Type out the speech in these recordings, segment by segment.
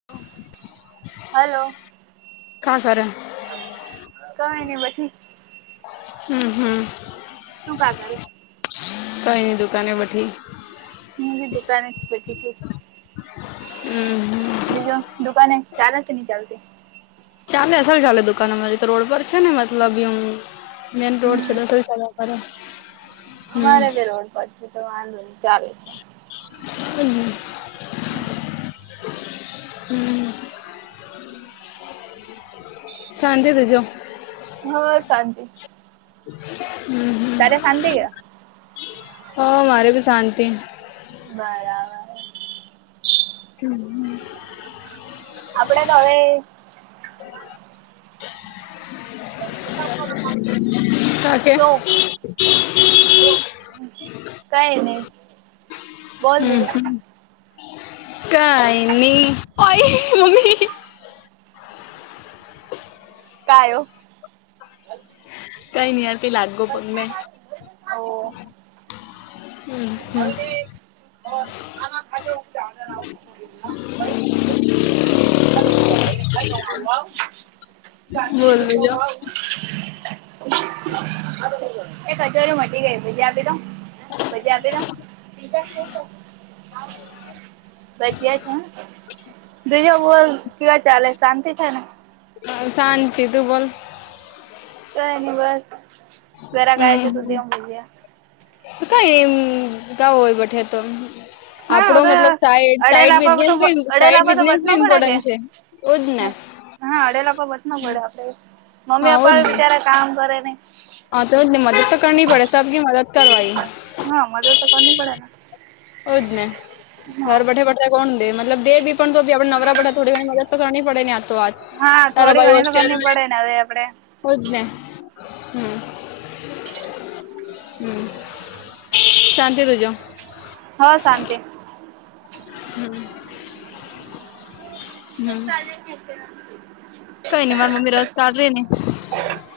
[inaudible] Hello ક્યા કર [unintelligible] કઈ નઈ બેઠી હમ હમ શું ભ આગળ [unintelligible] કઈની દુકાને બઠી [unintelligible] હ દુકાની છે [unintelligible] હમ હમ બીજો દુકાને ચાલે છે નહી ચાલતી ચાલે અસલ ચાલે દુકાન અમારી તો રોડ પર છે ને મતલબ એ મેન રોડ છે હમ અસલ ચાલે અમારે બે રોડ પર છે તો વાંધો નઈ ચાલે છે હમ હમ [inaudible] હમ [inaudible] શાંતે તજો [unintelligible] હા શાંતિ હમ [inaudible] તને શાંતિ છે હ મારે ભી શાંતિ. બરાબર. હમ [unintelligible] આપડે તો હવે કા કે સો [unintelligible] કઈ નહી બોલ હમ બીજું હમ કઈ ન ભાઈ મમ્મી [unintelligible] ક્યો કઈ નહીયાર પી લાગો પણને ઓ [unintelligible] હમ [inaudible] લો એક હચોરી બોલ બીજું મટી ગઈ પીજ આપી તો [unintelligible] પછી આપે તોજા. [unintelligible] ભજીયા છે બીજો બોલ કેવા ચાલે શાંતિ છે ને. શાંતિ તું બોલ. કઈ નઈ બસ ગરા ગાય હમ છે તો દેવ મળ્યા. કઈ ર એમ ગાવ હોય બેઠે તો. હા ઓ આપડો તો મતલબ સા સાઈ અડેલા પર બને તો અડેલા સાઈ પર તો બિઝનેસ ભ બટનો પડે કે ઇમ્પોર્ટન્ટ છે એજ ને. હા અડેલાપ બટ ના પડે આપડે મમ્મી હા ઓજ પપ્પા ને બચાર કામ કરે ને. હા તોને મદદ તો કરની પડે સબ ક મદદ કરવાઈ. હા મધર તો કર પડે. હોવ જ ને હા ઘર બેઠે પઠ કોણ દે મતલબ દે બી પણ તો બી આપડે નવરા બેઠા. થોડી વ મદદ તો કરની પડે ને આ તો વાત હા તાર થોડી ભાઈ ઘણી તો હોસ્ટેલ. કરની પડે ને હવે આપડે ઓજને હમ. હ શાંતિ તુજો. હ શાંતિ. હમ. ચલે. કોઈ ન મારમી રજ કર રહી ને.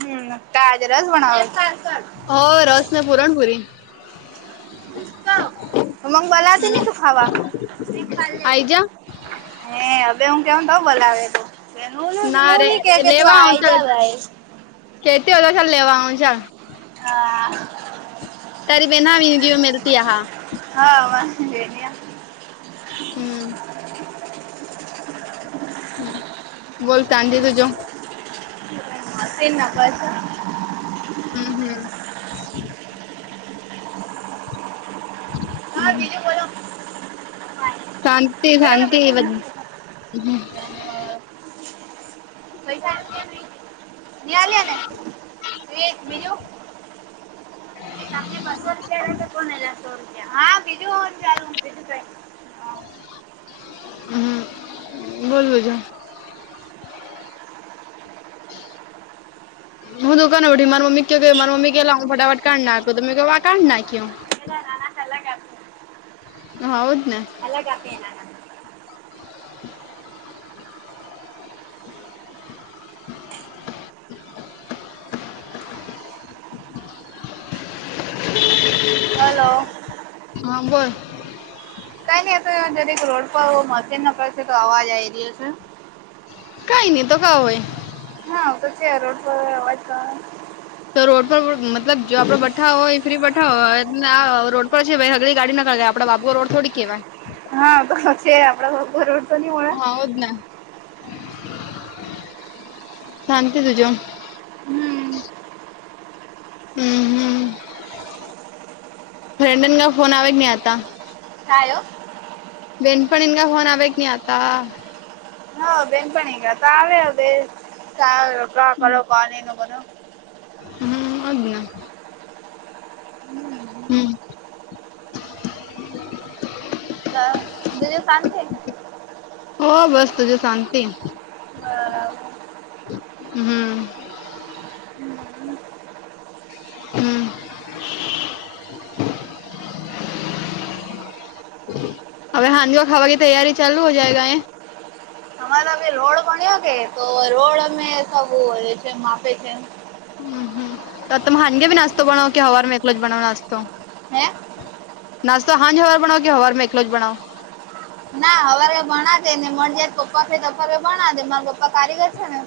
હમ તાજરસ બનાવા. હો રસ પુરણપુરી. મ બલાતી નને હમ તું ખાવા ખ. આઈ જા હે હવે હું કેમ કઉ બોલાવે તું. ના હું રે નહી કે કે તું આઈ જ ભાઈ. ખટતી હો તો સર લેવા આવંશે. હા. તરી બેના આવી ગી મલતી હા. હા વાેન. હમ. હ બોલતાજ તું જો. તે ના પાસ. હમ હમ. હા બીજું બોલો. શાંતિ બે પૈસા શાંતિ બ. નહીં પસાલ્યા ને બીજું. એલી બસર ખ તો કોણ એસોર. હા બીજું હો ચાલ બીજું કાઈ. હમ બોલ બ છ. હું દું ક નવી મા મમ્મી કે ક મારા મમ્મી કેલા હ ફટાટાઢનાખ તો કે કઢ ના કેવું પેલા નાના અલગ આપે હઉદને અલગ આપ આપીના [unintelligible] [unintelligible] [unintelligible] હલો. હા બર. કઈ ન. દરેક રોડ પર મશીન ન પડશે તો અવાજ આઈ રહ્યો છે. કઈ નહી તો ક હોય. હા કશે રોડ પર અવાજ કર. તો રોડ પર મતલબ જો આપડે બઠા હોય ફ્રી બઠા હોય આ રોડ પર છે ભગલી ગાડી નક. આપડ બાબુ રોડોડી કેવાય. હા તો છે આપડા પરવડતો ન. આવજ ના શાંતિ સુજ હમ હમ હમ ફ્રેન્ડન ગ ફોન આવે કે નહી આ હતા હ આવ્યો વેનપણીનગા હોન આવેક ન આ હ બેનપણીંગ તાવે બે ત ગ્રહ કર બ ન ન બનું હમ અગઞા હમ હમ દ દિવ કન છે હો બસ તજું શાંતિ બરા હમ હમ હમ હવે હાજીઓ ખાવા કે તૈયારી ચાલુ હો જયગ એ અમારા રોડ પ્યો કે તો રોડ અમે સ માપે છે હમ હમ તો ખાનગે બી નાસ્તો બનવો કે હવારમાં એકલો જ બનવો નાસ્તો હે નાસ્તો હાજ હવાર બનાઓ કે હવારમાં એકલો જ બનાો ના હવારે ભણા દે ને મળ જયારે પપ્પા છેરે ભણા દે મારા પપ્પા કારીગર છે ને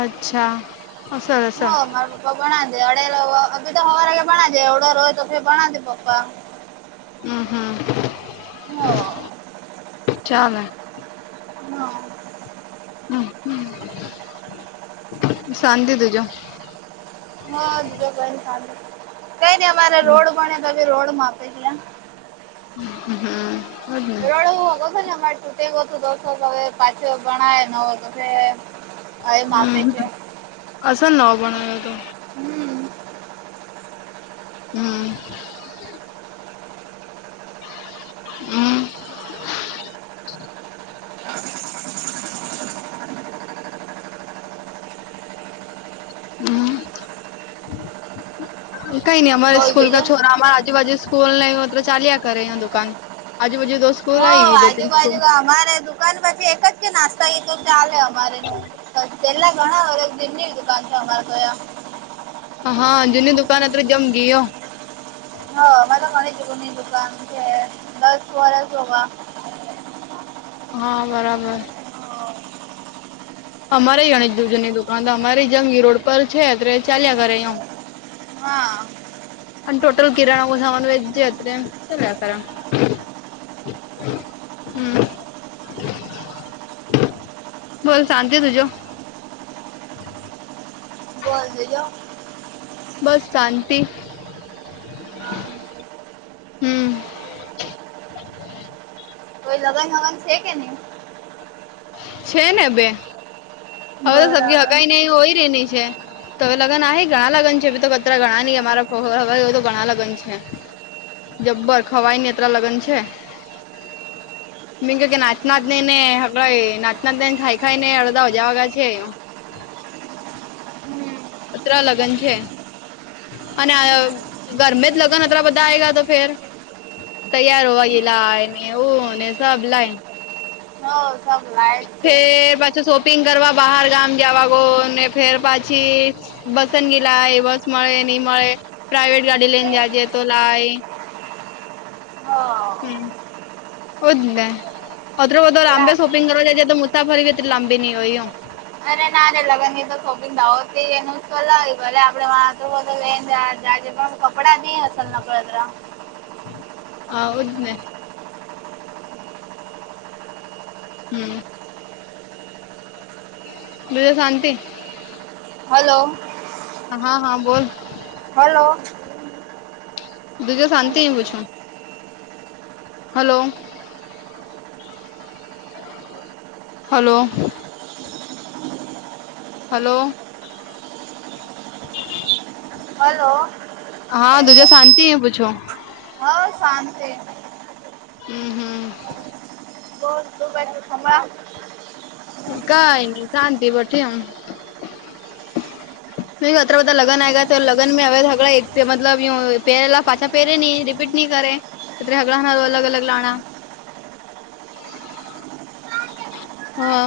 અચ્છા હ સર હ મારા પપ્પા ભણ દે અડ અ તો હવા કે પણણાજે ઓવડો રોજ તો પણણાજે પપ્પા હમ હા હા ચાલે હા હમ શાંતિ તજો હજ સું કઈ નઈ અમારે રોડ બને તો રોડ માં આપે છે હમ રડું ક છે તુંટે ગું દો હ પાછો ભણાય ન હો તો હવે માપે હમ છે અસ ન બના્યો તો હમ હમ હમ હમ કઈ નઈ અમારે બોલ સ્કૂલ બીજો કા છોરા અમાર આજુબાજુ ફૂલ લ હો તો ચાલ્યા કરે અયા દુકાન આજુબાજુ દોસ્ હો આજુ બાજુ અમારે ત દાન પછી એક જ કે નાસ્તા એ તો ચાલે અમારે ન પેલા ઘણા વ દિ કાનસાના તોયા હા જુની દુકાન અત્ર જમ ગયયો હા મને માહ છે કો દુકાન જે લસ વરાોગા હા બરાબર અમારે ગણિત દૂધનની દુકાન તો અમારી જંગ રોડ પર છે તો ચાલ્યા ઘરે એમ હા અને ટોટલ કિરણ ઓસા ઓન વેજ હતું, ચલ કારણ હમ. બોલ, શાંત તુ જો. બજ [unintelligible] બસ શાંતિ. હમ કોઈ લગન વગન છે કે નહી છે ને બે હવે તો સબજી બરાબર હગીને એ હોય રેની છે તોવે લગ્ન આ ઘણા લગન છે ભી તો પતરા ઘણા નહં અમારા હવે તો ઘણા લગ્ન છે જબ્બર ખ હવાઈ નેત્રા લગ્ન છે મી ક કે નાચનાને ને હગ નાચનાને ખાાઈ ખાઈ ને એળદજવા છેું હમ અત્ર લગ્ન છે અને ગરમે જ લગ્ન, અત બધા આય ગ તો ફેર તૈયાર હોવા ગેલાય ને, ઓ ને સબ લ એ. [inaudible] હ સગ ના [unintelligible] ફેર પાછી શોપિંગ કરવા બહાર ગામ જવા ગો ને, ફેર પાછી બસન ગેલાય, બસ મળે નહીં મળે, પ્રાઇવેટ ગાડી લઈને જ છે તો લાય. હમ. હ હો જ, અ બધો લાંબે લા શોપિંગ કરવા જાય તો, મુફત ફરવી એ લાંબી નહી ઈ હોય એમ. અરે ના, ને લગ્ન તો શોપિગ ના હો, એનું સલાય ભલે. આપડે વા હો તો લઈને જ. જે પણ કપડા નહીં હસલ, નકળતત્ર હદને. હમ. હવે શાંતિ. હલો. હા, હા, બોલ. હલો. દીજ શાંત હ બૂછો. હલો. હલો. હલો. હલો. હા, દુજા શાંતિ પૂછો? હા, શાંતિ. હમ, હમ. બહ દબ થમા [unintelligible] કંઈ ન, શાંતિ પછી આમ અત્ર બ લગન આ ગ તો લગન હવે ઝગડા મતલબ પ પાછા [unintelligible] પેરે નની રિપીટ નહી કરે, પત્ર હગડાના અલગ અલગ લાણા. [inaudible] હા.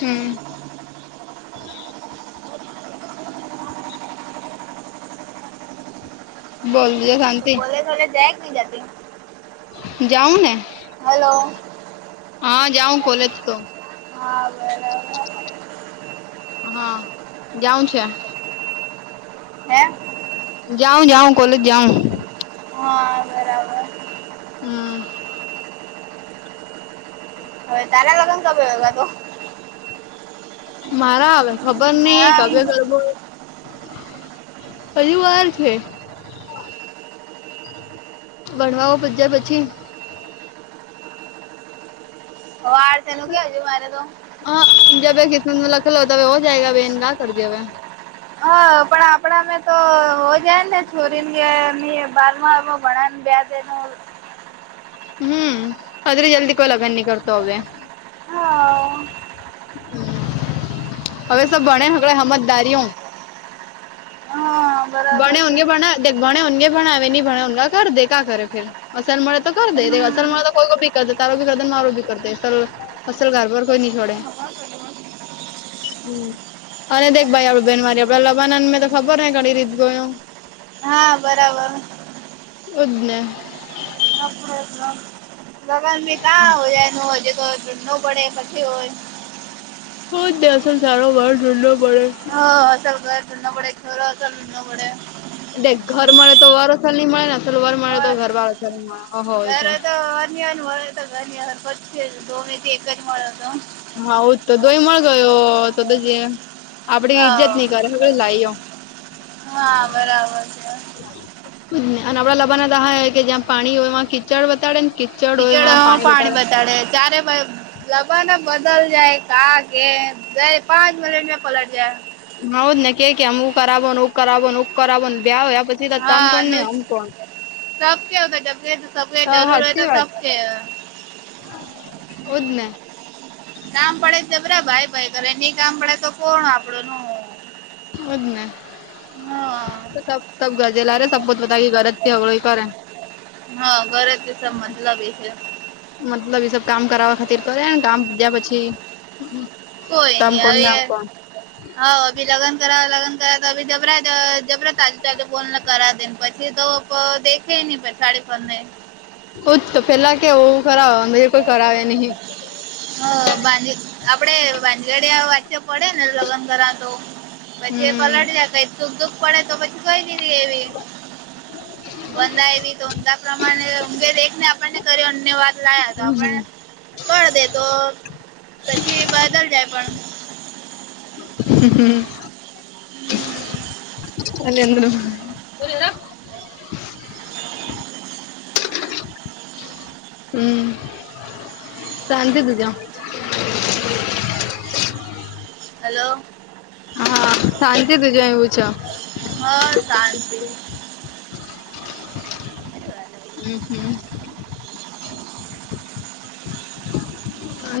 હમ. હ. બોલ, તુજે શાંતિ. [unintelligible] [unintelligible] જતી જાઉને. હલો. હા, જાઉં કોલેજ તો. હા, બ [unintelligible] હા, જાઉ છે. હે જાઉ, જાઉં, કોલેજ જાઉ. હા, બરાબર. હમ. હવે તારા લગન કમે તો? મારા, હ ખબર નહીં હા કવ્ય કરવો. પરિ વાર છે ભણવો પ્યા પછી. તેનું ક્યાં જોવું મારે તો હા, જબ ગીતનું [unintelligible] [unintelligible] હો જાયગ કાર કરેંગે. હા, પણ આપણા અમે તો હો જાય ને છોરીને ની બારમાં ઘણા ને બે [unintelligible] હમ્મ, આટલી જલ્દી કોઈ લગન નહી કરતી હવે. હા. હવે સો ભણે સમજદારી હા. બરાબર છે ભણેે ભણવેે ની ભણે એ ઘરે દેખા કરે બીજુ તો [unintelligible] અસલ મા હમ તો કોઈ [unintelligible] કર તારું કર દેને માારું ભી કરે અસલ ઘર બર કોઈ ન છોડે. હા, અને દેખ ભાઈ આપણે બેન મારી આપણે [unintelligible] મેં તો ખબર ન. [unintelligible] ગયું. હા, બરાબર. તુજ ને ના, લગન [unintelligible] હો જાય ન. [unintelligible] ન પડે, પછી હોય બો [unintelligible] સારો વર ઢૂલો પડે હા, અસલ ઘર [unintelligible] પડે ખેરો. [unintelligible] ઘર મળે તો વારોછર નની મળેને અસલ વર મળે તો હોય ઘર વારછર ન મળે હોય છે. મારે તો ઘાર પછી ધોથી એક જ મળે હતો. હઉ તો [unintelligible] [unintelligible] તો આપણી હા ઈજ્જત નહી કરે હવે હા બરાબર છે [unintelligible] અને આપણાને [unintelligible] કે જ્યાં પાણી હોય એમાં કીચડ બતાડે ને? કીચડ પાણી બતાડે તારે ભાઈ જમાનો બદલ જાય [unintelligible] કે જ પાંચ મિનિટ મે પલટ જાય. [unintelligible] ને કે આમ હું કરાવ [unintelligible] [unintelligible] ને હો પછી તો તમ કોણ ને હા, અમ કોણ. સબ કે સા જરૂર હોય તો સબ કે એજને. કામ પડે [unintelligible] ભાઈ કરે નઈ કામ પડે તો કોણ આપણે એજને. હમ્મ. તો સબ ગરજેલા રે સબ બતા કે ગરજથી હગળ કરે. હા, ઘરેજ સબ મતલબ એ છે મતલબ એ સબ કામ કરાવવા [unintelligible] કરેને કામ જ્યા પછી કોઈ તમ નહીં કોના હવે હા અભી લગન કરા જબરા-જબરા [unintelligible] બો કરાને પછી તો [unintelligible] [unintelligible] ને હજ તો પેલા કેવું કરાવવા કોઈ કરાવે નહિ. હ આપડે ભજડિયા વાચ્ય પડે ને લગ્ન કરવા તો પછી એ હમ પલટ દયા કઈ દુઃખ પડે તો પછી કઈ દીધી એવી હા. બંદા એવી તો ઊમદા પ્રમાણે ઊઘે એક ને આપણને કર્યો [unintelligible] વાત લાયા તો આપણ કર દે તો પછી બદલ જાય પણ હમ્મ. [unintelligible] હમ શંત તુજ [inaudible] હલો. હા, સાચે તજ એવું ચા હા શાંત હમ હમ